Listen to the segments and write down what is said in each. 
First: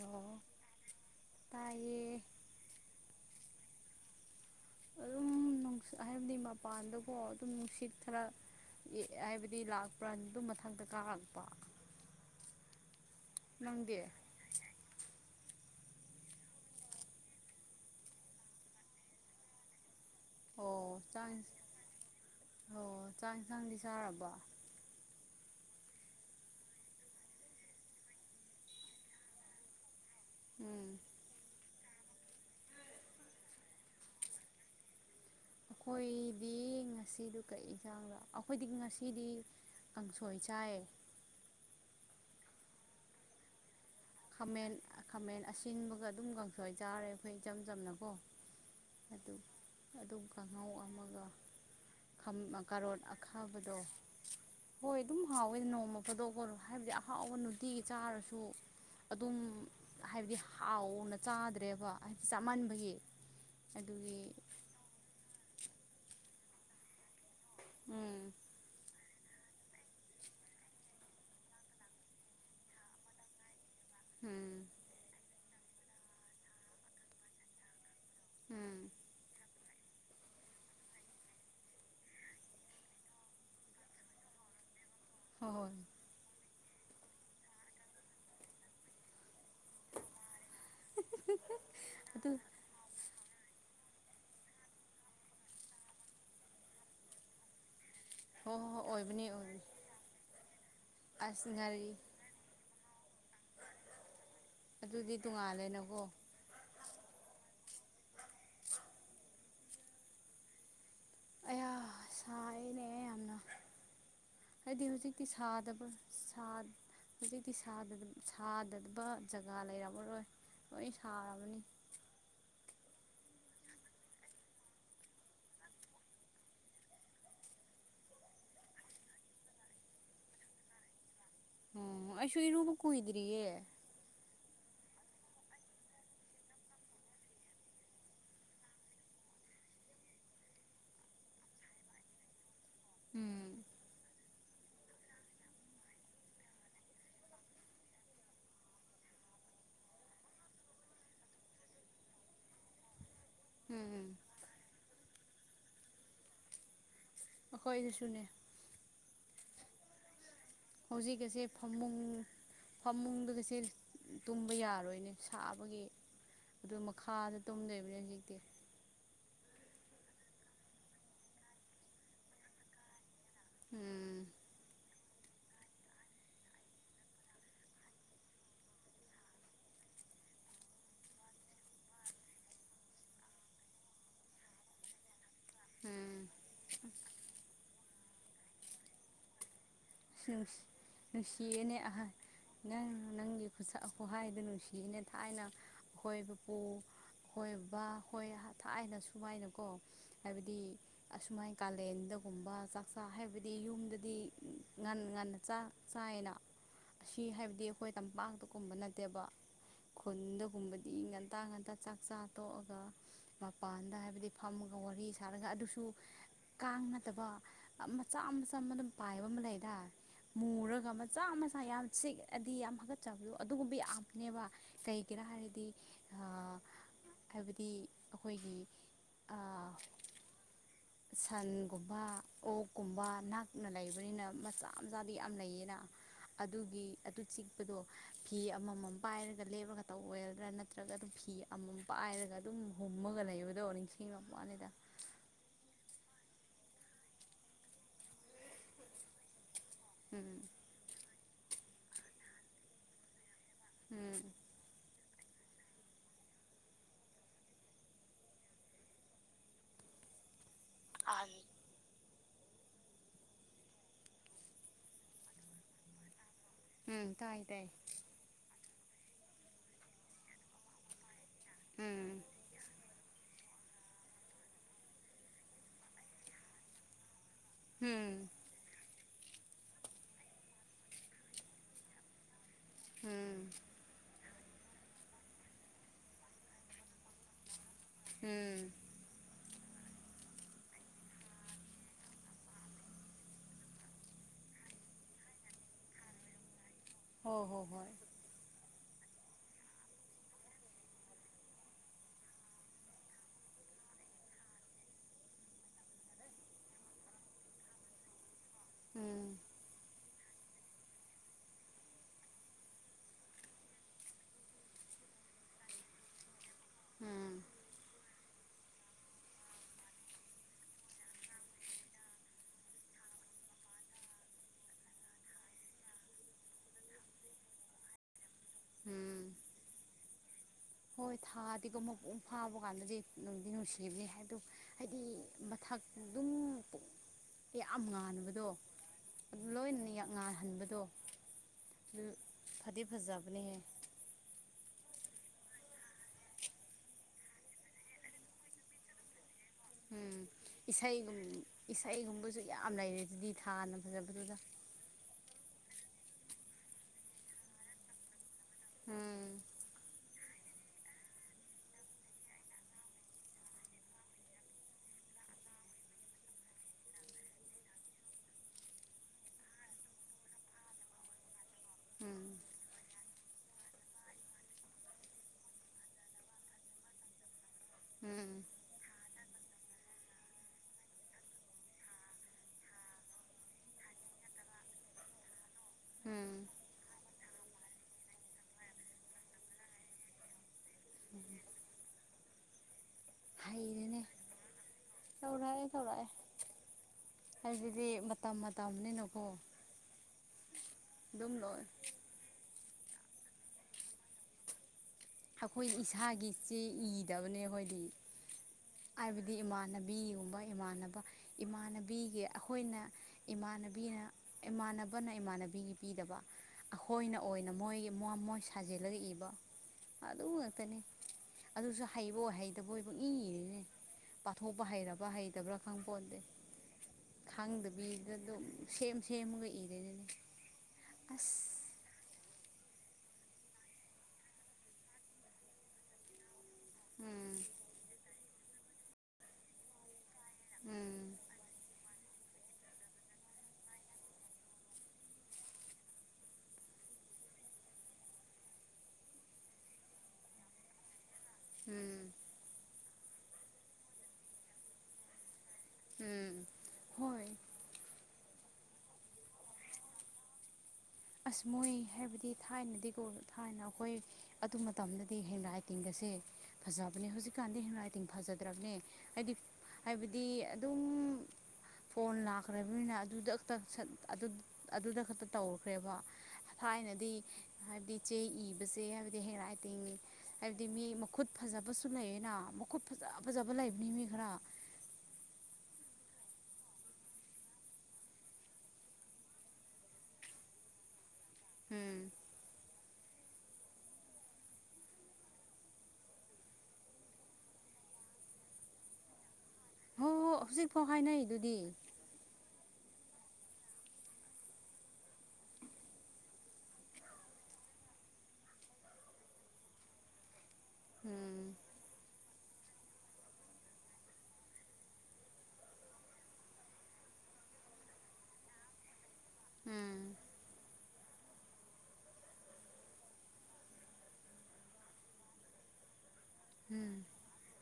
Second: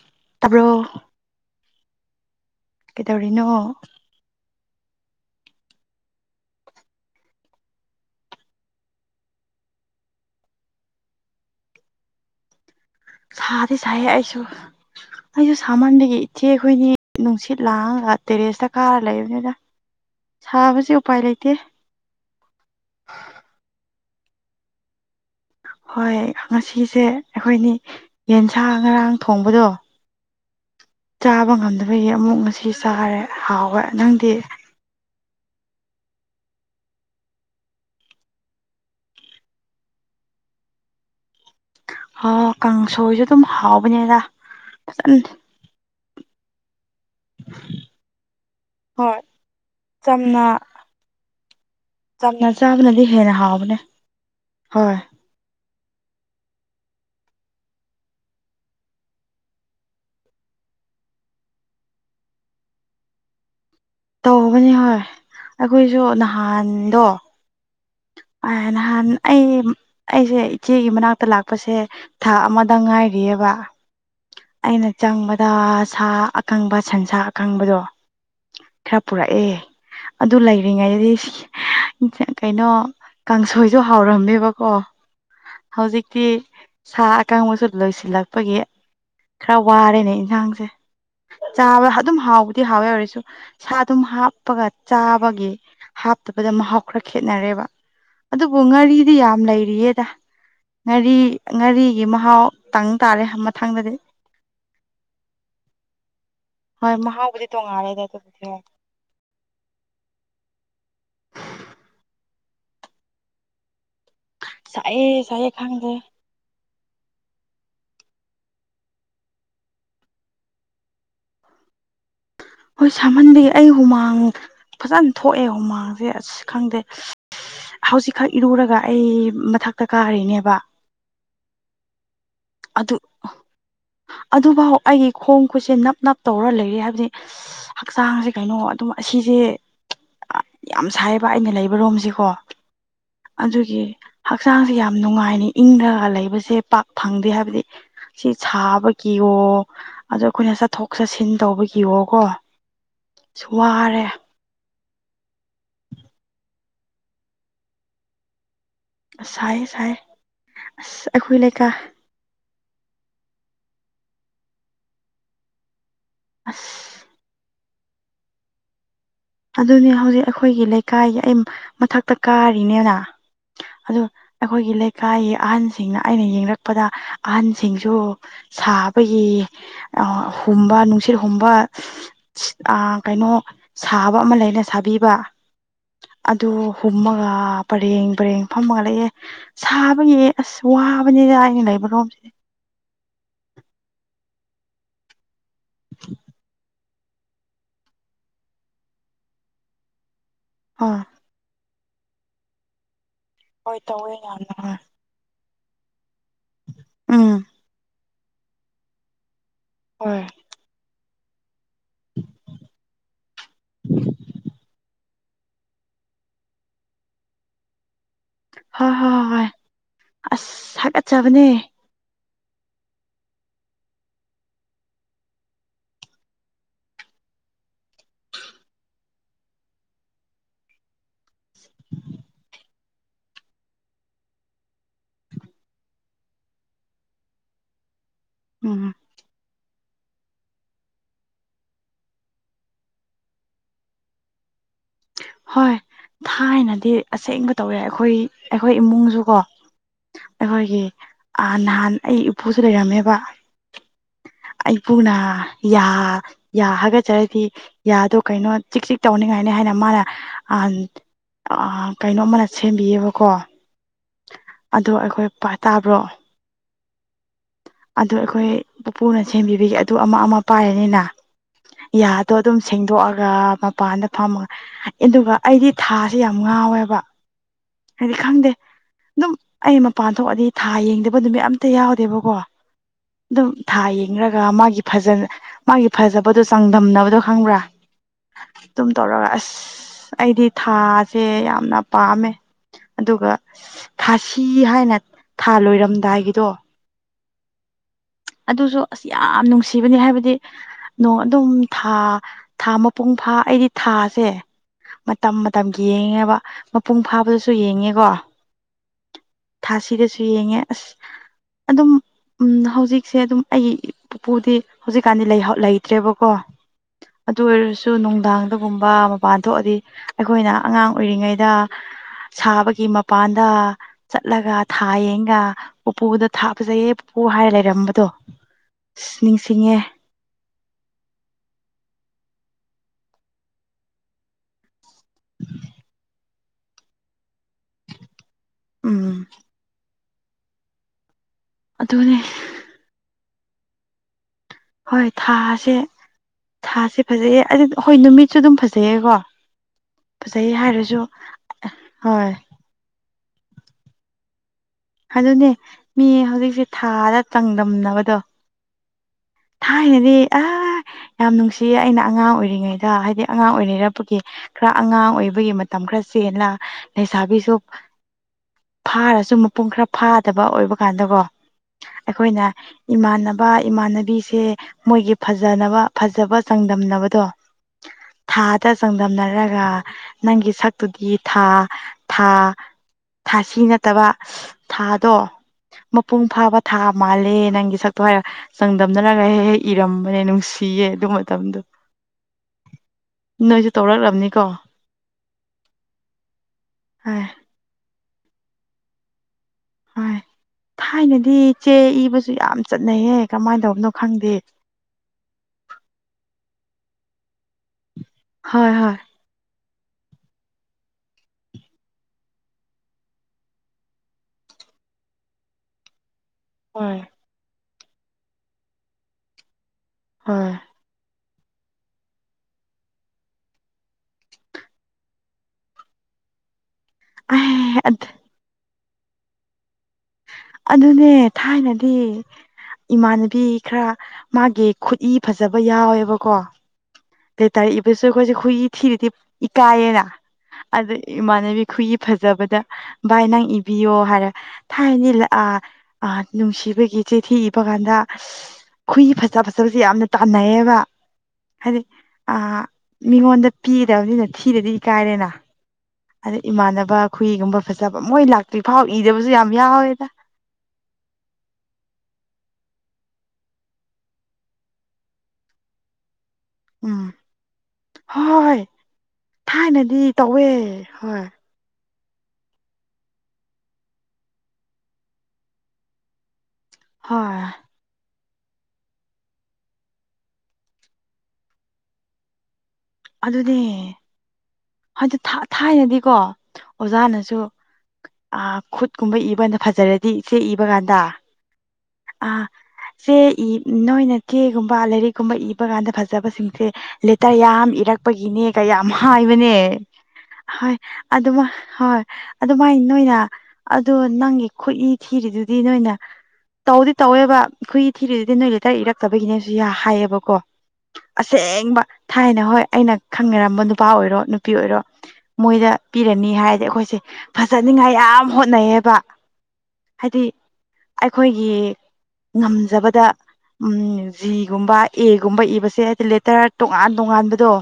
ꯑꯣ ꯇꯥꯕꯔꯣ ꯇꯥꯏꯌꯦ ꯀꯩꯗꯧꯔꯤꯅꯣ ꯑꯗꯨꯝ ꯅꯨꯡ ꯍꯥꯏꯕꯗꯤ ꯃꯄꯥꯟꯗꯀꯣ ꯑꯗꯨꯝ ꯅꯨꯡꯁꯤꯠ ꯈꯔ ꯑꯦ ꯍꯥꯏꯕꯗꯤ ꯂꯥꯛꯄ꯭ꯔꯥ ꯑꯗꯨ ꯃꯊꯪꯇ ꯀꯥꯔꯛꯄ ꯁꯥꯗꯤ ꯅꯪꯗꯤ ꯁꯥꯏꯍꯦ ꯑꯩꯁꯨ ꯑꯩꯁꯨ ꯁꯥꯃꯟꯕꯒꯤ ꯏꯆꯦ ꯑꯩꯈꯣꯏꯅꯤ ꯅꯨꯡꯁꯤꯠ ꯂꯥꯡꯉꯒ ꯇꯦꯔꯦꯁꯇ ꯀꯥꯔ ꯂꯩꯕꯅꯤꯗ ꯁꯥꯕꯁꯦ ꯑꯣ ꯎꯄꯥꯏ ꯆꯥꯛ ꯂꯩꯇꯦ ꯑꯣ ꯆꯥꯛ ꯌꯦꯟꯁꯥꯡꯗꯤ ꯁꯥꯔꯕꯣ ꯍꯣꯏ ꯉꯁꯤꯁꯦ ꯑꯩꯈꯣꯏꯒꯤ ꯌꯦꯟꯁꯥꯡ ꯉꯔꯥꯡ ꯊꯣꯡꯕꯗꯣ ꯎꯝ ꯆꯥꯕ ꯉꯝꯗꯕꯒꯤ ꯑꯃꯨꯛ ꯉꯁꯤ ꯆꯥꯔꯦ ꯍꯥꯎꯋꯦ ꯅꯪꯗꯤ ꯑꯩꯈꯣꯏꯗꯤ ꯉꯁꯤꯗꯨ ꯀꯩ ꯏꯟꯖꯥꯡꯂ ꯑꯩꯈꯣꯏꯗꯤ ꯉꯁꯤꯗꯤ ꯀꯥꯡꯁꯣꯏ ꯆꯥꯏꯌ‌ꯦ ꯑꯣ ꯀꯥꯡꯁꯣꯏꯁꯨ ꯑꯗꯨꯝ ꯍꯥꯎꯕꯅꯦꯗ ꯈꯥꯃꯦꯟ ꯐꯖꯅ ꯈꯥꯃꯦꯟ ꯑꯁꯤꯟꯕꯒ ꯑꯗꯨꯝ ꯀꯥꯡꯁꯣꯏ ꯆꯥꯔꯦ ꯑꯩꯈꯣꯏ ꯏꯆꯝ ꯆꯝꯅꯀꯣ ꯍꯣꯏ ꯑꯗꯨ ꯑꯗꯨ ꯆꯝꯅ ꯀꯥꯡꯍꯧ ꯑꯃꯒ ꯆꯝꯅ ꯀꯥꯔꯣꯠ ꯆꯥꯕꯅꯗꯤ ꯍꯦꯟꯅ ꯍꯥꯎꯕꯅꯦ ꯑꯈꯥꯕꯗꯣ ꯍꯣꯏ ꯑꯗꯨꯝ ꯍꯥꯎꯋꯦ ꯅꯣꯡꯃ ꯐꯗꯣꯛꯀ‌ꯣ ꯍꯥꯏꯕꯗꯤ ꯑꯍꯥꯎꯕ ꯅꯨꯡꯇꯤꯒꯤ ꯆꯥꯔꯁꯨ ꯑꯗꯨꯝ ꯍꯥꯏꯕꯗꯤ ꯍꯥꯎꯅ ꯆꯥꯗ꯭ꯔꯦꯕ ꯍꯥꯏꯗꯤ ꯆꯥꯃꯟꯕꯒꯤ ꯑꯗꯨꯒꯤ ꯇꯧꯕꯅꯦ ꯍꯣꯏ ꯑꯩꯈꯣꯏꯁꯨ ꯅꯍꯥꯟꯗꯣ ꯎꯝ ꯅꯍꯥꯟ ꯑꯩ ꯑꯩꯁꯦ ꯏꯆꯦꯒꯤ ꯃꯅꯥꯛꯇ ꯂꯥꯛꯄꯁꯦ ꯊꯥ ꯑꯃꯗ ꯉꯥꯏꯔꯤꯌ‌ꯦꯕ ꯎꯝ ꯑꯩꯅ ꯆꯪꯕꯗ ꯁꯥ ꯑꯀꯪꯕ ꯁꯟꯁꯥ ꯑꯀꯪꯕꯗꯣ ꯎꯝ ꯈꯔ ꯄꯨꯔꯛꯑꯦ ꯑꯗꯨ ꯂꯩꯔꯤꯉꯩꯗꯗꯤ ꯀꯩꯅꯣ ꯀꯥꯡꯁꯣꯏꯁꯨ ꯍꯥꯎꯔꯝꯃꯦꯕꯀꯣ ꯍꯣꯏ ꯍꯣꯏ ꯍꯧꯖꯤꯛ ꯇꯤ ꯁꯥ ꯑꯀꯪꯕꯁꯨ ꯂꯣꯏꯁꯤꯜꯂꯛꯄꯒꯤ ꯈꯔ ꯋꯥꯔꯦꯅꯦ ꯏꯟꯁꯥꯡꯁꯦ ꯆꯥꯕ ꯑꯗꯨꯝ ꯑꯗꯨ ꯍꯣꯏ ꯍꯥꯎ ꯗꯤ ꯍꯥꯎꯋꯦ ꯑꯣꯏꯔꯁꯨ ꯁꯥ ꯑꯗꯨꯝ ꯍꯥꯞꯄꯒ ꯆꯥꯕꯒꯤ ꯍꯥꯞꯇꯕꯗ ꯃꯍꯥꯎ ꯈꯔ ꯈꯦꯠꯅꯔꯦꯕ ꯑꯗꯨꯕꯨ ꯍꯣꯏ ꯍꯣꯏ ꯉꯥꯔꯤꯗꯤ ꯑꯣꯏꯕꯅꯤ ꯌꯥꯝ ꯑꯣꯏꯕꯅꯤ ꯂꯩꯔꯤꯌꯦꯗ ꯉꯥꯔꯤ ꯑꯁ ꯉꯥꯔꯤ ꯉꯥꯔꯤꯒꯤ ꯃꯍꯥꯎ ꯇꯪ ꯇꯥꯔꯦ ꯃꯊꯪꯗꯗꯤ ꯑꯗꯨꯗꯤ ꯇꯣꯡꯉꯥꯜꯂꯦꯅꯀꯣ ꯍꯣꯏ ꯃꯍꯥꯎꯕꯨꯗꯤ ꯇꯣꯡꯉꯥꯜꯂ‌ꯦ ꯑꯗꯨꯕꯨꯗꯤ ꯑꯌꯥ ꯁꯥꯏꯌ‌ꯦꯅꯦ ꯌꯥꯝꯅ ꯍꯥꯏꯗꯤ ꯁꯥꯏꯑꯦ ꯍꯧꯖꯤꯛꯇꯤ ꯁꯥꯏꯑꯦ ꯁꯥꯗꯕ ꯈꯪꯗꯦ ꯁꯥ ꯍꯧꯖꯤꯛꯇꯤ ꯁꯥꯗꯕ ꯁꯥꯗꯕ ꯖꯒꯥ ꯂꯩꯔꯝꯃꯔꯣꯏ ꯂꯣꯏ ꯁꯥꯔꯝꯃꯅꯤ ꯍꯣꯏ ꯁꯥꯃꯟꯕꯒꯤ ꯑꯩ ꯍꯨꯃꯥꯡ ꯐꯖꯅ ꯊꯣꯛꯑꯦ ꯍꯨꯃꯥꯡꯁꯦ ꯑꯁ ꯈꯪꯗꯦ ꯍꯧꯖꯤꯛꯈꯛ ꯏꯔꯨꯔꯒ ꯑꯩ ꯃꯊꯛꯇ ꯀꯥꯔꯤꯅꯦꯕ ꯎꯝ ꯑꯩꯁꯨ ꯏꯔꯨꯕ ꯑꯗꯨ ꯀꯨꯏꯗ꯭ꯔꯤꯌꯦ ꯑꯗꯨꯐꯥꯎ ꯑꯩꯒꯤ ꯈꯣꯡ ꯈꯨꯠꯁꯦ ꯅꯞ ꯅꯞ ꯇꯧꯔ ꯂꯩꯔꯤ ꯍꯥꯏꯕꯗꯤ ꯍꯛꯆꯥꯡꯁꯦ ꯀꯩꯅꯣ ꯑꯗꯨꯝ ꯑꯁꯤꯁꯦ ꯌꯥꯝ ꯁꯥꯏꯌ‌ꯦꯕ ꯑꯩꯅ ꯂꯩꯕꯔꯣꯝꯁꯤꯀꯣ ꯎꯝ ꯑꯗꯨꯒꯤ ꯍꯛꯆꯥꯡꯁꯦ ꯌꯥꯝ ꯅꯨꯡꯉꯥꯏꯅ ꯏꯪꯔꯒ ꯂꯩꯕꯁꯦ ꯄꯥꯛ ꯐꯪꯗꯦ ꯗ‌ꯦ ꯍꯥꯏꯕꯗꯤ ꯁꯤ ꯁꯥꯕꯒꯤꯌꯣ ꯑꯗꯣ ꯑꯩꯈꯣꯏꯅ ꯆꯠꯊꯣꯛ ꯆꯠꯁꯤꯟ ꯇꯧꯕꯒꯤꯌꯣ ꯀꯣ ꯑꯁ ꯋꯥꯔꯦ ꯎꯝ ꯑꯩꯈꯣꯏ ꯁꯨꯅꯦ ꯑꯁ ꯁꯥꯏꯌ‌ꯦ ꯁꯥꯏꯌ‌ꯦ ꯍꯧꯖꯤꯛ ꯑꯁꯦ ꯐꯃꯨꯡ ꯐꯃꯨꯡꯗꯒꯁꯦ ꯇꯨꯝꯕ ꯌꯥꯔꯣꯏꯅꯦ ꯁꯥꯕꯒꯤ ꯑꯗꯨ ꯑꯁ ꯈꯥꯗ ꯇꯨꯝꯗꯣꯏꯕꯅꯦ ꯍꯧꯖꯤꯛꯇꯤ ꯑꯗꯨꯅꯦ ꯍꯧꯖꯤꯛ ꯑꯩꯈꯣꯏꯒꯤ ꯂꯩꯀꯥꯏꯒꯤ ꯑꯩ ꯃꯊꯛꯇ ꯀꯥꯔꯤꯅꯦꯅ ꯑꯗꯨ ꯎꯝ ꯑꯩꯈꯣꯏꯒꯤ ꯂꯩꯀꯥꯏꯒꯤ ꯑꯍꯟꯁꯤꯡꯅ ꯑꯩꯅ ꯌꯦꯡꯔꯛꯄꯗ ꯑꯍꯟꯁꯤꯡꯁꯨ ꯁꯥꯕꯒꯤ ꯑꯥ ꯍꯨꯝꯕ ꯅꯨꯡꯁꯤꯠ ꯍꯨꯝꯕ꯫ ꯑꯥ ꯀꯩꯅꯣ ꯁꯥꯕ ꯑꯃ ꯂꯩꯅ ꯁꯥꯕꯤꯕ꯫ ꯎꯝ ꯑꯗꯨ ꯍꯨꯝꯃꯒ ꯄꯔꯦꯡ ꯄꯔꯦꯡ ꯐꯝꯃꯒ ꯂꯩꯌ‌ꯦ꯫ ꯁꯥꯕꯒꯤ ꯑꯁ ꯅꯨꯡꯁꯤ ꯋꯥꯕꯅꯤꯗ ꯑꯩꯅ ꯅꯨꯡꯁꯤꯌꯦꯅꯦ ꯂꯩꯕ ꯑꯍꯟ ꯔꯣꯝꯁꯤꯗꯤ꯫ ꯅꯪ ꯅꯪꯒꯤ ꯈꯨꯠꯁ ꯈꯨꯍꯥꯏꯗꯨ ꯅꯨꯡꯁꯤꯌ‌ꯦꯅꯦ ꯊꯥꯏꯅ ꯀ‌ꯣꯏꯕ ꯄꯨ ꯍꯣꯏꯕ ꯍꯣꯏ ꯊꯥꯏꯅ ꯁꯨꯃꯥꯏꯅꯀꯣ ꯍꯥꯏꯕꯗꯤ꯫ ꯍꯣꯏ ꯑꯁꯨꯃꯥꯏ ꯀꯥꯂꯦꯟꯗꯒꯨꯝꯕ ꯆꯥꯛꯆꯥ ꯍꯥꯏꯕꯗꯤ ꯍꯣꯏ ꯇꯧꯋꯦ ꯌꯨꯝꯗꯗꯤ꯫ ꯌꯥꯝꯅ ꯍꯣꯏ ꯉꯟ ꯉꯟꯅꯥ ꯆꯥ ꯆꯥꯌꯦꯅ ꯑꯁꯤ ꯎꯝ ꯍꯥꯏꯕꯗꯤ ꯑꯩꯈꯣꯏ ꯇꯝꯄꯥꯛꯇ ꯀꯨꯝꯕ ꯅꯠꯇꯦꯕ꯫ ꯍꯣꯏ ꯈꯨꯟꯗꯒꯨꯝꯕꯗꯤ ꯉꯟꯇꯥ ꯉꯟꯇ꯫ ꯆꯥꯛ ꯆꯥ ꯇꯣꯛꯑꯒ ꯃꯄꯥꯟꯗ ꯍꯥꯏꯕꯗꯤ ꯐꯝꯃꯒ ꯋꯥꯔꯤ꯫ ꯁꯥꯔꯒ ꯑꯗꯨꯁꯨ ꯀꯥꯡ ꯅꯠꯇꯕ ꯃꯆꯥ ꯃꯆꯥ ꯑꯃ ꯍꯣꯏ ꯑꯗꯨꯝ ꯍꯣꯏ ꯄꯥꯏꯕ ꯑꯃ ꯍꯣꯏ ꯂꯩꯌꯦ꯫ ꯑ ꯑꯁ ꯃꯨꯔꯒ ꯃꯆꯥ ꯍꯥꯒꯠꯆꯕꯅꯦ ꯃꯆꯥ ꯌꯥꯏ ꯌꯥꯝꯆꯤꯛ ꯍꯥꯏꯗꯤ ꯌꯥꯝ ꯍꯥꯒꯠꯆꯕꯗꯣ ꯑꯗꯨꯒꯨꯝꯕ ꯉꯥꯛꯇꯥꯅꯦꯕ ꯀꯩꯒꯤꯔ ꯍꯥꯏꯔꯗꯤ꯫ ꯑꯥ ꯍꯥꯏꯕꯗꯤ ꯑꯩꯈꯣꯏꯒꯤ ꯑꯥ꯫ ꯁꯟꯒꯨꯝꯕ ꯑꯣꯛ꯫ ꯀꯨꯝꯕ ꯅꯥꯛꯅ ꯂꯩꯕꯅꯤꯅ ꯃꯆꯥ ꯃꯆꯥꯗꯤ ꯌꯥꯝ ꯂꯩꯌꯦꯅ꯫ ꯑꯗꯨꯒꯤ ꯑꯗꯨ ꯆꯤꯛꯄꯗꯣ ꯐꯤ ꯎꯝ ꯑꯃꯃꯝ꯫ ꯄꯥꯏꯔꯒ ꯂꯦꯞꯄꯒ ꯇꯧ ꯑꯣꯏꯒꯗ꯭ꯔꯥ ꯅꯠꯇ꯭ꯔꯒ ꯑꯗꯨꯝ ꯐꯤ ꯑꯃꯃꯝ ꯄꯥꯏꯔꯒ ꯑꯗꯨꯝ ꯍꯨꯝꯃꯒ ꯂꯩꯕꯗꯧ ꯅꯤꯡ [unintelligible] ꯍꯣꯏ ꯊꯥꯏꯅꯗꯤ ꯑꯁꯦꯡꯕ ꯇꯧꯋꯦ ꯑꯩꯈꯣꯏ ꯑꯩꯈꯣꯏ ꯏꯃꯨꯡꯁꯨ ꯀꯣ꯫ ꯎꯝ ꯑꯩꯈꯣꯏꯒꯤ ꯑꯥ ꯅꯍꯥꯟ ꯑꯩ ꯏꯄꯨꯁꯨ ꯂꯩꯔꯝꯃꯦꯕ꯫ ꯎꯝ꯫ ꯑꯩꯕꯨꯅ ꯌꯥ ꯌꯥ ꯍꯥꯒꯠꯆꯔꯗꯤ꯫ ꯌꯥꯗꯣ ꯀꯩꯅꯣ ꯆꯤꯛ ꯆꯤꯛ ꯇꯧꯅꯤꯡꯉꯥꯏꯅꯤ ꯍꯥꯏꯅ ꯃꯥꯅ ꯑꯝ꯫ ꯍꯥꯏꯌꯦ꯫ ꯀꯩꯅꯣꯝꯃꯅ ꯁꯦꯝꯕꯤꯌꯦꯕꯀꯣ ꯑꯗꯣ ꯑꯩꯈꯣꯏ ꯄꯥ ꯇꯥꯕ꯭ꯔꯣ꯫ ꯎꯝ ꯇꯥꯏꯌꯦ ꯇꯥꯏꯌꯦ꯫ ꯑꯗꯨ ꯑꯩꯈꯣꯏ ꯄꯨꯄꯨꯅ ꯁꯦꯝꯕꯤꯕꯒꯤ ꯑꯗꯨ ꯑꯃ ꯑꯃ ꯄꯥꯏꯔꯅꯤꯅ꯫ ꯎꯝ ꯌꯥꯗꯣ ꯑꯗꯨꯝ ꯁꯦꯡꯗꯣꯛꯑꯒ ꯃꯄꯥꯟꯗ꯫ ꯐꯝꯃꯒ ꯑꯗꯨꯒ ꯑꯩꯗꯤ ꯊꯥꯁꯦ ꯌꯥꯝ ꯉꯥꯎꯋꯦꯕ꯫ ꯍꯥꯏꯗꯤ ꯎꯝ ꯈꯪꯗꯦ ꯑꯗꯨꯝ ꯑꯩ ꯃꯄꯥꯟ ꯊꯣꯛꯑꯗꯤ ꯊꯥ ꯌꯦꯡꯗꯕ ꯅꯨꯃꯤꯠ ꯑꯝꯇ ꯌꯥꯎꯗꯦꯕꯀꯣ꯫ ꯎꯝ ꯑꯗꯨꯝ ꯊꯥꯌꯦ꯫ ꯈꯪꯔꯒ ꯃꯥꯒꯤ ꯐꯖ ꯃꯥꯒꯤ ꯐꯖꯕꯗꯣ ꯆꯥꯡꯗꯝꯅꯕꯗꯣ ꯈꯪꯕ꯭ꯔꯥ꯫ ꯎꯝ꯫ ꯑꯗꯨꯝ ꯇꯧꯔꯒ ꯑꯁ ꯑꯩꯗꯤ ꯊꯥꯁꯦ ꯌꯥꯝꯅ ꯄꯥꯝꯃꯦ꯫ ꯑꯗꯨꯒ ꯊꯥꯁꯤ ꯍꯥꯏꯅ ꯊꯥ ꯂꯣꯏꯔꯝꯗꯥꯏꯒꯤꯗꯣ꯫ ꯍꯣ ꯍꯣ ꯍꯣꯏ꯫ ꯑꯗꯨꯁꯨ ꯑꯁ ꯌꯥꯝ ꯅꯨꯡꯁꯤꯕꯅꯤ ꯍꯥꯏꯕꯗꯤ꯫ ꯅꯣꯡ ꯑꯗꯨꯝ ꯊꯥ ꯊꯥ ꯃꯄꯨꯡ ꯐꯥ ꯑꯩꯗꯤ ꯊꯥꯁꯦ꯫ ꯃꯇꯝ ꯃꯇꯝꯒꯤ ꯌꯦꯡꯉꯦꯕ ꯃꯄꯨꯡ ꯐꯥꯕꯗꯁꯨ ꯌꯦꯡꯉꯦꯀꯣ꯫ ꯎꯝ ꯊꯥꯁꯤꯗꯁꯨ ꯌꯦꯡꯉꯦ ꯑꯁ ꯑꯗꯨꯝ ꯎꯝ ꯍꯧꯖꯤꯛ꯫ ꯁꯦ ꯑꯗꯨꯝ ꯑꯩꯒꯤ ꯄꯨꯄꯨꯗꯤ ꯍꯧꯖꯤꯛꯀꯥꯟꯗꯤ ꯂꯩꯇ꯭ꯔꯦꯕꯀꯣ꯫ ꯑꯗꯨ ꯎꯝ ꯑꯣꯏꯔꯁꯨ ꯅꯨꯡꯗꯥꯡꯗꯒꯨꯝꯕ ꯃꯄꯥꯟ ꯊꯣꯛꯑꯗꯤ꯫ ꯑꯩꯈꯣꯏꯅ ꯑꯉꯥꯡ ꯑꯣꯏꯔꯤꯉꯩꯗ ꯁꯥꯕꯒꯤ ꯃꯄꯥꯟꯗ꯫ ꯆꯠꯂꯒ ꯊꯥ ꯌꯦꯡꯒ ꯄꯨꯄꯨꯗ ꯊꯥ ꯐꯖꯩꯌꯦ ꯄꯨꯄꯨ ꯍꯥꯏꯔ ꯂꯩꯔꯝꯕ ꯗꯣ ꯑꯁ ꯎꯝ ꯅꯤꯡꯁꯤꯡꯉꯦ꯫ ꯍꯣꯏ ꯊꯥꯗꯤꯒ ꯃꯄꯨꯡ ꯐꯥꯕ ꯀꯥꯟꯗꯗꯤ ꯅꯨꯡꯗꯤ ꯅꯨꯡꯁꯤꯕꯅꯤ ꯍꯥꯏꯗꯨ꯫ ꯍꯥꯏꯗꯤ ꯃꯊꯥꯛ ꯑꯗꯨꯝ ꯌꯥꯝ ꯉꯥꯟꯕꯗꯣ ꯎꯝ ꯑꯗꯨ ꯂꯣꯏꯅ ꯌꯥꯝ ꯉꯥꯍꯟꯕꯗꯣ꯫ ꯑꯗꯨ ꯑꯗꯨꯅꯦ ꯐꯗꯤ ꯐꯖꯕꯅꯦꯍꯦ꯫ ꯍꯣꯏ ꯊꯥꯁꯦ ꯊꯥꯁꯦ ꯐꯖꯩꯌꯦ ꯑꯗꯨ ꯍꯣꯏ ꯅꯨꯃꯤꯠꯁꯨ ꯑꯗꯨꯝ ꯐꯖꯩꯌꯦꯀꯣ ꯎꯝ ꯐꯖꯩ ꯍꯥꯏꯔꯁꯨ ꯏꯁꯩꯒꯨꯝ ꯍꯣꯏ ꯏꯁꯩꯒꯨꯝꯕꯁꯨ ꯌꯥꯝ ꯂꯩꯔꯦ ꯑꯗꯨꯗꯤ ꯊꯥꯅ ꯐꯖ ꯐꯖꯖ ꯑꯗꯨꯅꯦ ꯃꯤ ꯍꯧꯖꯤꯛꯁꯦ ꯊꯥꯗ ꯆꯥꯡꯗꯝꯅꯕꯗꯣ ꯎꯝ ꯊꯥꯏꯅꯗꯤ ꯑ ꯌꯥꯝ ꯅꯨꯡꯁꯤꯌꯦ ꯑꯩꯅ ꯑꯉꯥꯡ ꯑꯣꯏꯔꯤꯉꯩꯗ ꯍꯥꯏꯗꯤ ꯑꯉꯥꯡ ꯑꯣꯏꯔꯤꯩꯔꯛꯄꯒꯤ ꯈꯔ ꯑꯉꯥꯡ ꯑꯣꯏꯕꯒꯤ ꯃꯇꯝ ꯈꯔ ꯆꯦꯜꯂ ꯂꯩꯁꯥꯕꯤꯁꯨ ꯐꯥꯔꯁꯨ ꯃꯄꯨꯡ ꯈꯔ ꯐꯥꯗꯕ ꯑꯣꯏꯕ ꯀꯥꯟꯗꯀꯣ ꯎꯝ ꯑꯩꯈꯣꯏꯅ ꯏꯃꯥꯟꯅꯕ ꯏꯃꯥꯟꯅꯕꯤ ꯆ‌ꯦ ꯃꯣꯏꯒꯤ ꯐꯖꯅꯕ ꯐꯖꯕ ꯆꯥꯡꯗꯝꯅꯕꯗꯣ ꯎꯝ ꯊꯥꯗ ꯆꯥꯡꯗꯝꯅꯔꯒ ꯅꯪꯒꯤ ꯁꯛꯇꯨꯗꯤ ꯊꯥ ꯊꯥ ꯊꯥꯁꯤ ꯅꯠꯇꯕ ꯊꯥꯗꯣ ꯃꯄꯨꯡ ꯎꯝ ꯐꯥꯕ ꯊꯥ ꯃꯥꯜꯂꯦ ꯅꯪꯒꯤ ꯁꯛꯇꯣ ꯍꯥꯏꯔꯣ ꯆꯪꯗꯝ ꯊꯝꯅꯔꯒ ꯍꯦꯛ ꯍꯦꯛ ꯏꯔꯝꯕꯅꯦ ꯅꯨꯡꯁꯤꯌꯦ ꯑꯗꯨ ꯃꯇꯝꯗꯣ ꯅꯣꯏꯁꯨ ꯍꯩꯔꯦꯅꯦ ꯇꯧꯔꯛꯂꯕꯅꯤꯀꯣ ꯇꯧꯔꯛꯑꯦ ꯇꯧꯔꯛꯑꯦ ꯍꯣꯏ ꯍꯥꯏꯁꯤꯗꯤ ꯃꯇꯝ ꯃꯇꯝꯅꯤꯅꯀꯣ ꯍꯣꯏ ꯑꯗꯨꯝ ꯊꯥꯏꯅꯗꯤ ꯂꯣꯏ ꯆꯦ ꯏꯕꯁꯨ ꯌꯥꯝ ꯆꯠꯅꯩꯌꯦ ꯀꯃꯥꯏꯅ ꯇꯧꯕꯅꯣ ꯈꯪꯗꯦ ꯑꯩꯈꯣꯏ ꯏꯁꯥꯒꯤ ꯆꯦ ꯏꯗꯕꯅꯦ ꯑꯩꯈ‌ꫭꯏꯗꯤ ꯍꯣꯏ ꯍꯣꯏ ꯍꯥꯏꯕꯗꯤ ꯏꯃꯥꯟꯅꯕꯤꯒꯨꯝꯕ ꯏꯃꯥꯟꯅꯕ ꯏꯃꯥꯟꯅꯕꯤꯒꯤ ꯑꯩꯈꯣꯏꯅ ꯏꯃꯥꯟꯅꯕꯤꯅ ꯏꯃꯥꯟꯅꯕꯅ ꯏꯃꯥꯟꯅꯕꯤꯒꯤ ꯄꯤꯗꯕ ꯍꯣꯏ ꯑꯩꯈꯣꯏꯅ ꯑꯣꯏꯅ ꯃꯣꯏ ꯃꯣꯏ ꯁꯥꯖꯤꯜꯂꯒ ꯏꯕ ꯑꯗꯨ ꯍꯣꯏ ꯉꯥꯛꯛꯇꯅꯦ ꯑꯗꯨꯁꯨ ꯍꯩꯕ ꯑꯣꯏ ꯍꯩꯇꯕꯣꯏ ꯄꯨꯡꯏ ꯏꯔꯤꯅꯦ ꯄꯥꯊꯣꯛꯄ ꯍꯩꯔꯕ꯭ꯔꯥ ꯍꯩꯇꯕ꯭ꯔꯥ ꯈꯪ ꯄꯣꯟꯇ‌ꯦ ꯑꯦ ꯈꯥꯡꯗꯕꯤꯗ ꯑꯗꯨꯝ ꯁꯦꯝ ꯁꯦꯝꯃꯒ ꯏꯔꯤꯅꯤꯅꯦ ꯑꯗꯨꯅꯦ ꯑꯁ ꯊꯥꯏꯅꯗꯤ ꯏꯃꯥꯟꯅꯕꯤ ꯈꯔ ꯃꯥꯒꯤ ꯈꯨꯠꯏ ꯐꯖꯕ ꯌꯥꯎꯌ‌ꯦꯕꯀꯣ ꯎꯝ ꯂ‌ꯦꯇ꯭ꯔ ꯏꯕꯁꯨ ꯑꯩꯈꯣꯏꯁꯦ ꯈꯨꯠꯏ ꯊꯤꯔꯗꯤ ꯏꯀꯥꯏꯌꯦꯅ ꯑꯗ ꯎꯝ ꯏꯃꯥꯟꯅꯕꯤ ꯈꯨꯒꯤ ꯐꯖꯕꯗ ꯕꯥꯥꯏꯅꯪ ꯏꯕꯤꯌꯣ ꯍꯥꯏ ꯊꯥꯏꯅꯤ ꯑ ꯅꯨꯡꯁꯤꯕꯒꯤ ꯆꯤꯊꯤ ꯏꯕ ꯀꯥꯟꯗ ꯈꯨꯏ ꯐꯖ ꯐꯖꯕꯁꯦ ꯌꯥꯝꯅ ꯇꯥꯟꯅꯩꯌꯦꯕ ꯎꯝ ꯑ ꯃꯤꯉꯣꯟꯗ ꯄꯤꯗꯕꯅꯤꯅ ꯊꯤꯔꯗꯤ ꯏꯀꯥꯏꯔꯦꯅ ꯎꯝ ꯑꯗꯩ ꯏꯃꯥꯟꯅꯕ ꯍꯣꯏ ꯈꯨꯨꯏꯒꯨꯝꯕ ꯐꯖꯕ ꯃꯣꯏ ꯂꯥꯛꯇ꯭ꯔꯤ ꯐꯥꯎ ꯏꯗꯕꯁꯨ ꯌꯥꯝ ꯌꯥꯎꯌ‌ꯦꯗꯥ ꯑꯁ ꯃꯣꯏ ꯍꯥꯏꯕꯗꯤ ꯊꯥꯏꯅꯗꯤꯀꯣ ꯊꯥꯏꯅ ꯑꯩꯈꯣꯏ ꯑꯗꯨ ꯃꯇꯝꯗꯗꯤ ꯍꯦꯟ ꯔꯥꯏꯇꯤꯡꯒ ꯁꯦ ꯐꯖꯕꯅꯦ ꯎꯝ ꯍꯧꯖꯤꯛꯀꯥꯟꯗꯤ ꯍꯦꯟ ꯔꯥꯏꯇꯤꯡ ꯍꯣꯏ ꯍꯣꯏ ꯐꯖꯗ꯭ꯔꯕꯅꯦ ꯍꯥꯏꯗꯤ ꯊꯥꯏꯅꯗꯤ ꯍꯥꯏꯕꯗꯤ ꯇꯧꯋꯦ ꯑꯗꯨꯝ ꯍꯣꯏ ꯐꯣꯟ ꯂꯥꯛꯈ꯭ꯔꯕꯅꯤꯅ ꯑꯗꯨꯗ ꯈꯛꯇ ꯑꯗꯨꯗ ꯈꯛꯇ ꯇꯧꯈ꯭ꯔꯦꯕ ꯊꯥꯏꯅꯗꯤ ꯍꯣꯏ ꯍꯥꯏꯕꯗꯤ ꯆꯦ ꯏꯕꯁꯦ ꯍꯥꯏꯕꯗꯤ ꯍꯦꯟ ꯔꯥꯏꯇꯤꯡ ꯍꯥꯏꯕꯗꯤ ꯃꯤ ꯃꯈꯨꯠ ꯐꯖꯕꯁꯨ ꯂꯩꯌꯦꯅ ꯀꯠ ꯐꯖ ꯐꯖꯕ ꯑꯗꯨꯅꯦ ꯂꯩꯕꯅꯤ ꯃꯤ ꯈꯔꯥ ꯍꯥꯏꯗꯤ ꯊꯥꯏ ꯊꯥꯏꯅꯗꯤꯀꯣ ꯑꯣꯖꯥꯅꯁꯨ ꯑ ꯈꯨꯠꯀꯨꯝꯕ ꯏꯕꯥꯗ ꯐꯖꯔꯗꯤ ꯏꯆꯦ ꯏꯕꯀꯥꯟꯗ ꯎꯝ ꯆꯦ ꯏ ꯅꯣꯏꯅ ꯆꯦꯒꯨꯝꯕ ꯂꯥꯏꯔꯤꯛꯀꯨꯝꯕ ꯏꯕ ꯀꯥꯟꯗ ꯐꯖꯕꯁꯤꯡꯁꯦ ꯂꯦꯇꯔ ꯌꯥꯝ ꯏꯔꯛꯄꯒꯤꯅꯦꯒ ꯌꯥꯝ ꯍꯥꯏꯕꯅꯦ ꯍꯣ ꯍꯣ ꯍꯣꯏ ꯍꯧꯖꯤꯛꯐꯥꯎ ꯑꯗꯨꯝ ꯍꯥꯏꯅꯩꯗꯨꯗꯤ ꯍꯣꯏ ꯑꯗꯨꯃꯥꯏꯅ ꯅꯣꯏꯅ ꯑꯗꯨꯣ ꯅꯪꯒꯤ ꯈꯨꯠꯏ ꯊꯤꯔꯤꯗꯨꯗꯤ ꯅꯣꯏꯅ ꯇꯧꯗꯤ ꯇꯧꯋꯦꯕ ꯈꯨꯠꯏ ꯊꯤꯔꯤꯗꯨꯗꯤ ꯅꯣꯏ ꯂꯩꯇꯔ ꯏꯔꯛꯇꯕꯒꯤꯅꯦꯁꯤ ꯍꯥꯏꯌꯦꯕꯀꯣ ꯎꯝ ꯑꯁꯦꯡꯕ ꯊꯥꯏꯅ ꯍꯣꯏ ꯑꯩꯅ ꯈꯪꯅꯔꯝꯕ ꯅꯨꯄꯥ ꯑꯣꯏꯔꯣ ꯅꯨꯄꯤ ꯑꯣꯏꯔꯣ ꯃꯣꯏꯗ ꯄꯤꯔꯅꯤ ꯍꯥꯏꯔꯗꯤ ꯑꯩꯈꯣꯏꯁꯦ ꯐꯖꯅꯤꯉꯥꯏ ꯌꯥꯝ ꯍꯣꯠꯅꯩꯌꯦꯕ ꯎꯝ ꯍꯥꯏꯗꯤ ꯑꯩꯈꯣꯏꯒꯤ ꯉꯝꯖꯕꯗ ꯎꯝ ꯖꯤꯒꯨꯝꯕ ꯑꯦꯒꯨꯝꯕ ꯏꯕꯁꯦ ꯍꯥꯏꯗꯤ ꯂꯦꯇꯔ ꯇꯣꯉꯥꯟ ꯎꯝ ꯇꯣꯉꯥꯟꯕꯗꯣ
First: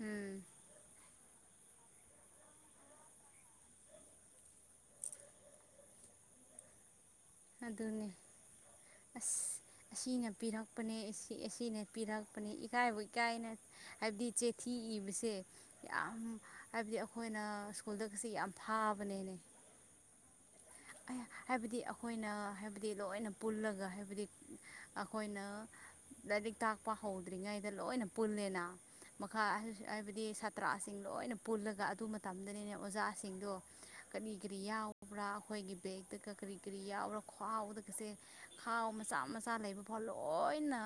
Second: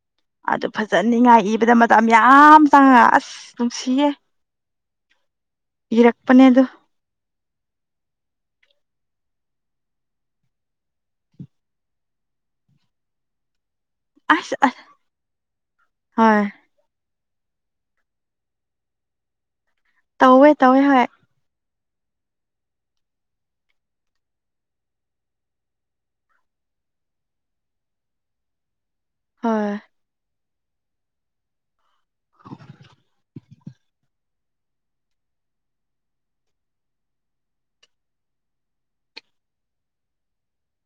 ꯎꯝ ꯑꯗꯨ ꯐꯖꯅꯤꯡ ꯉꯥꯏ ꯏꯕꯗ ꯃꯇꯝ ꯌꯥꯝ ꯆꯪꯑꯥ ꯑꯁ ꯅꯨꯡꯁꯤꯌꯦ ꯏꯔꯛꯄꯅꯦ ꯑꯗꯨ ꯑꯗꯨꯅꯦ ꯑꯁ ꯑꯁꯤꯅ ꯄꯤꯔꯛꯄꯅꯦ ꯑꯁꯤꯅ ꯄꯤꯔꯛꯄꯅꯦ ꯏꯀꯥꯏꯕꯨ ꯏꯀꯥꯏꯅ ꯍꯥꯏꯕꯗꯤ ꯑꯁ ꯆꯩꯊꯤ ꯑꯁ ꯏꯕꯁꯦ ꯌꯥꯝ ꯍꯣꯏ ꯍꯥꯏꯕꯗꯤ ꯑꯩꯈꯣꯏꯅ ꯁ꯭ꯀꯨꯜꯗꯒꯁꯤ ꯌꯥꯝ ꯐꯥꯕꯅꯦꯅꯦ ꯇꯧꯋꯦ ꯇꯧꯋꯦ ꯍꯣꯏ ꯍꯥꯏꯕꯗꯤ ꯑꯩꯈꯣꯏꯅ ꯍꯥꯏꯕꯗꯤ ꯂꯣꯏꯅ ꯄꯨꯜꯂꯒ ꯍꯥꯏꯕꯗꯤ ꯑꯩꯈꯣꯏꯅ ꯂꯥꯏꯔꯤꯛ ꯇꯥꯛꯄ ꯍꯧꯗ꯭ꯔꯤꯉꯩꯗ ꯂꯣꯏꯅ ꯄꯨꯜꯂꯦꯅ ꯃꯈꯥ ꯍꯣꯏ ꯍꯥꯏꯕꯗꯤ ꯄ ꯇ꯭ꯔꯥꯁꯤꯡ ꯂꯣꯏꯅ ꯄꯨꯜꯂꯒ ꯑꯗꯨ ꯃꯇꯝꯗꯅꯤꯅꯦ ꯑꯣꯖꯥꯁꯤꯡꯗꯣ ꯀꯔꯤ ꯀꯔꯤ ꯌꯥꯎꯕ꯭ꯔꯥ ꯑꯩꯈꯣꯏꯒꯤ ꯕꯦꯒꯛꯇꯒ ꯀꯔꯤ ꯀꯔꯤ ꯌꯥꯎꯕ꯭ꯔꯥ ꯈ꯭ꯋꯥꯥꯎꯗꯒꯁꯦ ꯈꯥꯎ ꯃꯆꯥ ꯃꯆꯥ ꯂꯩꯕ ꯐꯥꯎ ꯂꯣꯏꯅ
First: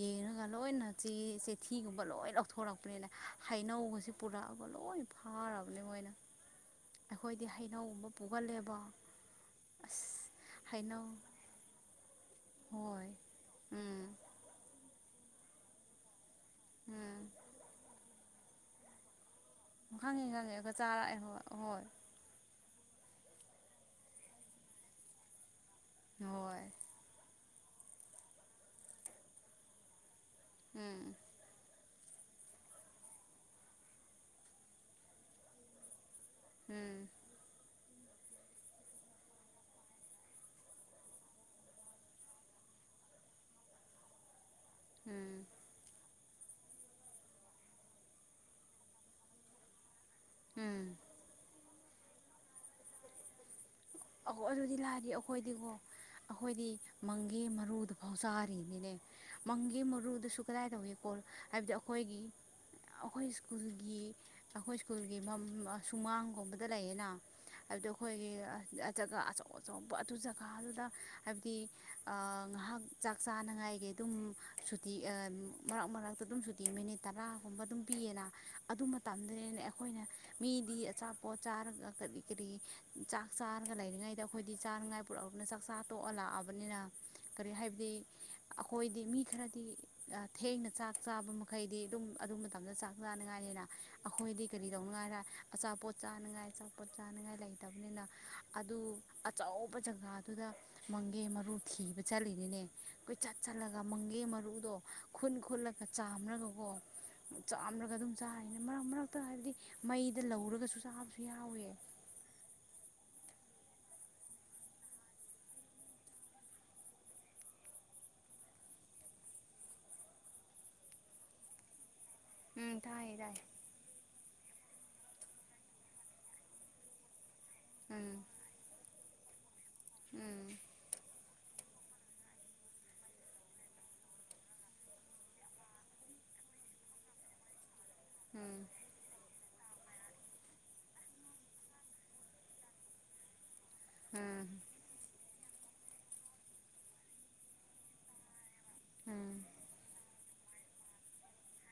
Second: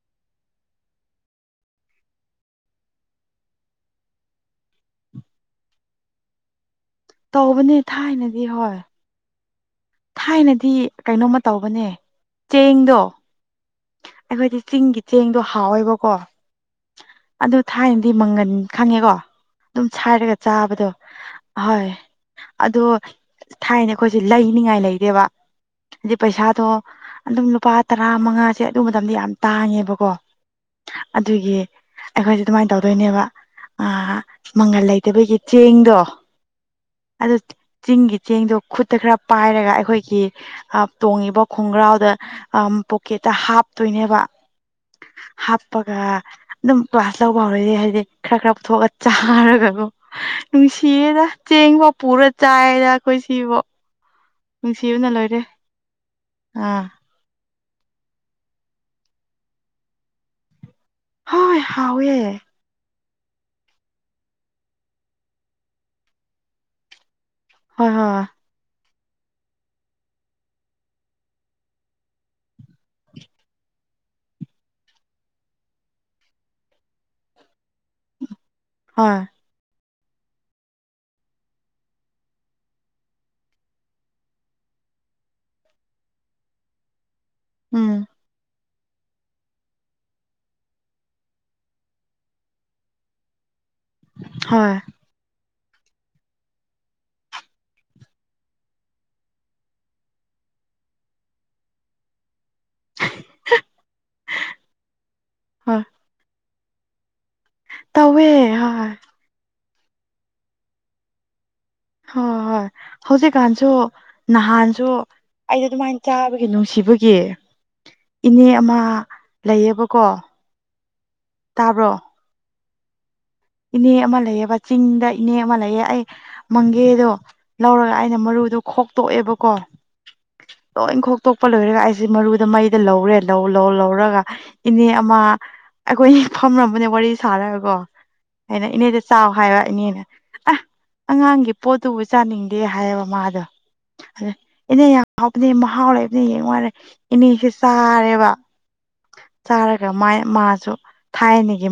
ꯌꯦꯡꯉꯒ ꯂꯣꯏꯅ ꯆꯦ ꯊꯤꯒꯨꯝꯕ ꯂꯣꯏ ꯂꯧꯊꯣꯔꯛꯄꯅꯤꯅ ꯍꯩꯅꯧꯒꯁꯤꯦ ꯄꯨꯔꯛꯑꯕ ꯂꯣꯏ ꯐꯥꯔꯕꯅꯤ ꯃꯣꯏꯅ ꯑꯩꯈꯣꯏꯗꯤ ꯇꯧꯕꯅꯦ ꯍꯩꯅꯧꯒꯨꯝꯕ ꯊꯥꯏꯅꯗꯤ ꯄꯨꯒꯜꯂꯦꯕ ꯍꯣꯏ ꯑꯁ ꯊꯥꯏꯅꯗꯤ ꯍꯩꯅꯧ ꯀꯩꯅꯣꯝꯃ ꯇꯧꯕꯅꯦ ꯆꯦꯡꯗꯣ ꯍꯣꯏ ꯎꯝ ꯑꯩꯈꯣꯏꯗꯤ ꯆꯤꯡꯒꯤ ꯆꯦꯡꯗꯣ ꯍꯥꯎꯋꯦꯕꯀꯣ ꯎꯝ ꯑꯗꯨ ꯊꯥꯏꯅꯗꯤ ꯃꯪꯒꯟ ꯈꯪꯉꯦꯀꯣ ꯑꯗꯨꯝ ꯈꯪꯉꯦ ꯁꯥꯏꯔꯒ ꯈꯪꯉꯦ ꯑꯩꯈꯣꯏ ꯆꯥꯕꯗꯣ ꯆꯥꯔꯛꯑꯦ ꯍꯣꯏ ꯍꯣꯏ ꯑꯣꯏ ꯑꯗꯣ ꯊꯥꯏꯅꯦ ꯑꯩꯈꯣꯏꯁꯦ ꯂꯩꯅꯤꯡꯉꯥꯏ ꯂꯩꯗꯦꯕ ꯍꯥꯏꯗꯤ ꯍꯣꯏ ꯄꯩꯁꯥꯗꯣ ꯑꯗꯨꯝ ꯂꯨꯄꯥ ꯇꯔꯥ ꯃꯉꯥꯁꯦ ꯑꯗꯨ ꯃꯇꯝꯗ ꯌꯥꯝ ꯇꯥꯡꯉꯦꯕꯀꯣ ꯎꯝ ꯑꯗꯨꯒꯤ ꯑꯩꯈꯣꯏꯁꯦ ꯑꯗꯨꯃꯥꯏꯅ ꯇꯧꯗꯣꯏꯅꯦꯕ ꯃꯪꯒꯜ ꯂꯩꯇꯕꯒꯤ ꯆꯦꯡꯗꯣ ꯎꯝ ꯑꯗ ꯆꯤꯡꯒꯤ ꯆꯦꯡꯗꯣ ꯈꯨꯠꯇ ꯈꯔ ꯄꯥꯏꯔꯒ ꯑꯩꯈꯣꯏꯒꯤ ꯇꯣꯡꯉꯤꯕ ꯈꯣꯡꯒ꯭ꯔꯥꯎꯗ ꯄꯣꯀꯦꯠꯇ ꯍꯥꯞꯇꯣꯏꯅꯦꯕ ꯎꯝ ꯀꯞꯄꯒ ꯑꯗꯨꯝ ꯀ꯭ꯂꯥꯁ ꯂꯧꯕ ꯍꯧꯔꯗꯤ ꯍꯥꯏꯗꯤ ꯈꯔ ꯈꯔ ꯄꯨꯊꯣꯛꯑꯒ ꯆꯥꯔꯒ ꯎꯝ ꯅꯨꯡꯁꯤꯌꯦꯗ ꯆꯦꯡꯕ ꯄꯨꯔ ꯆꯥꯏꯌꯦꯗ ꯑꯩꯈꯣꯏ ꯁꯤꯕꯣ ꯑꯗꯨꯗꯤ ꯂꯥꯏꯗꯤ ꯑꯩꯈꯣꯏꯗꯤꯀꯣ ꯑꯩꯈꯣꯏꯗꯤ ꯑꯥ ꯃꯪꯒꯦ ꯃꯔꯨꯗꯨ ꯐꯥꯎ ꯆꯥꯔꯤꯅꯤꯅꯦ ꯃꯪꯒꯦ ꯃꯔꯨꯗꯨꯁꯨ ꯀꯗꯥꯏ ꯇꯧꯏꯤ ꯍꯣꯏ ꯍꯥꯏꯕꯗꯤ ꯍꯥꯎꯋꯦ ꯑꯩꯈꯣꯏꯒꯤ ꯑꯩꯈꯣꯏ ꯁ꯭ꯀꯨꯜꯒꯤ ꯑꯩꯈꯣꯏ ꯁ꯭ꯀꯨꯜꯒꯤ ꯁꯨꯃꯥꯡꯒꯨꯝꯕꯗ ꯂꯩꯌꯦꯅ ꯑꯗꯨꯗꯣ ꯍꯣꯏ ꯍꯣꯏ ꯑꯩꯈꯣꯏꯒꯤ ꯖꯒꯥ ꯑꯆꯧ ꯑꯆꯧꯕ ꯑꯗꯨ ꯖꯒꯥꯗꯨꯗ ꯍꯥꯏꯕꯗꯤ ꯉꯥꯏꯍꯥꯛ ꯆꯥꯛ ꯆꯥꯅꯉꯥꯏꯒꯤ ꯑꯗꯨꯝ ꯁꯨꯇꯤ ꯃꯔꯛ ꯃꯔꯛꯇ ꯑꯗꯨꯝ ꯁꯨꯇꯤ ꯃꯤꯅꯤꯠ ꯇꯔꯥꯒꯨꯝꯕ ꯑꯗꯨꯝ ꯄꯤꯌꯦꯅ ꯑꯗꯨ ꯍꯣꯏ ꯃꯇꯝꯗꯅꯦ ꯑꯩꯈꯣꯏꯅ ꯃꯤꯗꯤ ꯑꯆꯥꯄꯣꯠ ꯆꯥꯔꯒ ꯀꯔꯤ ꯀꯔꯤ ꯆꯥꯛ ꯆꯥꯔꯒ ꯂꯩꯔꯤꯉꯩꯗ ꯑꯩꯈꯣꯏꯗꯤ ꯆꯥꯅꯉꯥꯏ ꯄꯨꯔꯛꯑꯕꯅꯤꯅ ꯆꯥꯛ ꯆꯥ ꯇꯣꯛꯑ ꯂꯥꯛꯑꯕꯅꯤꯅ ꯀꯔꯤ ꯍꯥꯏꯕꯗꯤ ꯎꯝ ꯑꯩꯈꯣꯏꯗꯤ ꯃꯤ ꯈꯔꯗꯤ ꯊꯦꯡꯅ ꯆꯥꯛ ꯆꯥꯕ ꯃꯈꯩꯗꯤ ꯑꯗꯨꯝ ꯑꯗꯨ ꯃꯇꯝꯗ ꯆꯥꯛ ꯆꯥꯅꯉꯥꯏꯅꯤꯅ ꯑꯩꯈꯣꯏꯗꯤ ꯀꯔꯤ ꯍꯣꯏ ꯇꯧꯅꯉꯥꯏꯔ ꯑꯆꯥꯄꯣꯠ ꯆꯥꯅꯉꯥꯏ ꯄꯣꯠ ꯆꯥꯅꯤꯡꯉꯥꯏ ꯂꯩꯇꯕꯅꯤꯅ ꯑꯗꯨ ꯑꯆꯧꯕ ꯖꯒꯥꯗꯨꯗ ꯃꯪꯒꯦ ꯃꯔꯨ ꯊꯤꯕ ꯆꯠꯂꯤꯅꯤꯅꯦ ꯀꯣꯏ ꯆꯠ ꯆꯠꯂꯒ ꯃꯪꯒꯦ ꯃꯔꯨꯗꯣ ꯈꯨꯟ ꯍꯣꯏ ꯈꯨꯜꯂꯒ ꯆꯥꯝꯔꯒꯀꯣ ꯆꯥꯝꯂꯒ ꯑꯗꯨꯝ ꯇꯧꯋꯦ ꯆꯥꯔꯤꯅꯦ ꯃꯔꯛ ꯍꯣꯏ ꯃꯔꯛꯇ ꯍꯥꯏꯕꯗꯤ ꯃꯩꯗ ꯂꯧꯔꯒꯁꯨ ꯆꯥꯕꯁꯨ ꯌꯥꯎꯋꯦ ꯍꯣꯏ ꯍꯣꯏ ꯍꯧꯖꯤꯛꯀꯥꯟꯁꯨ ꯅꯍꯥꯟꯁꯨ ꯑꯩꯗꯤ ꯑꯗꯨꯃꯥꯏꯅ ꯆꯥꯕꯒꯤ ꯅꯨꯡꯁꯤꯕꯒꯤ ꯏꯅꯦ ꯑꯃ ꯂꯩꯌꯦꯕꯀꯣ ꯇꯥꯕ꯭ꯔꯣ ꯎꯝ ꯇꯥꯏꯌꯦ ꯇꯥꯏ ꯏꯅꯦ ꯑꯃ ꯂꯩꯌꯦꯕ ꯆꯤꯡꯗ ꯏꯅꯦ ꯑꯃ ꯂꯩꯌꯦ ꯑꯩ ꯃꯪꯒꯦꯗꯣ ꯂꯧꯔꯒ ꯎꯝ ꯑꯩꯅ ꯃꯔꯨꯗꯣ ꯈꯣꯛꯇꯣꯛꯑꯦꯕꯀꯣ ꯎꯝ ꯂꯣꯏ ꯈꯣꯛꯇꯣꯛꯄ ꯂꯣꯏꯔꯒ ꯑꯩꯁꯦ ꯃꯔꯨꯗ ꯃꯩꯗ ꯂꯧꯔꯦ ꯂꯧ ꯂꯧ ꯂꯧꯔꯒ ꯏꯅꯦ ꯑꯃ ꯑꯩꯈꯣꯏꯅꯤ ꯐꯝꯔꯝꯕꯅꯦ ꯋꯥꯔꯤ ꯁꯥꯔꯒꯀꯣ ꯎꯝ ꯑꯩꯅ ꯏꯅꯦꯗ ꯆꯥꯎ ꯍꯥꯏꯕ ꯏꯅꯦꯅ ꯑꯁ ꯑꯉꯥꯡꯒꯤ ꯄꯣꯠꯇꯨꯕꯨ ꯆꯥꯅꯤꯡꯗꯦ ꯍꯥꯏꯌꯦꯕ ꯃꯥꯗꯣ ꯎꯝ ꯏꯅꯦ ꯌꯥꯝ ꯍꯥꯎꯕꯅꯦ ꯃꯍꯥꯎ ꯂꯩꯕꯅꯦ ꯌꯦꯡꯉꯣꯔꯦ ꯏꯅꯦꯁꯦ ꯆꯥꯔꯦꯕ ꯎꯝ ꯆꯥꯔꯒ ꯃꯥꯁꯨ ꯊꯥꯏꯅꯒꯤ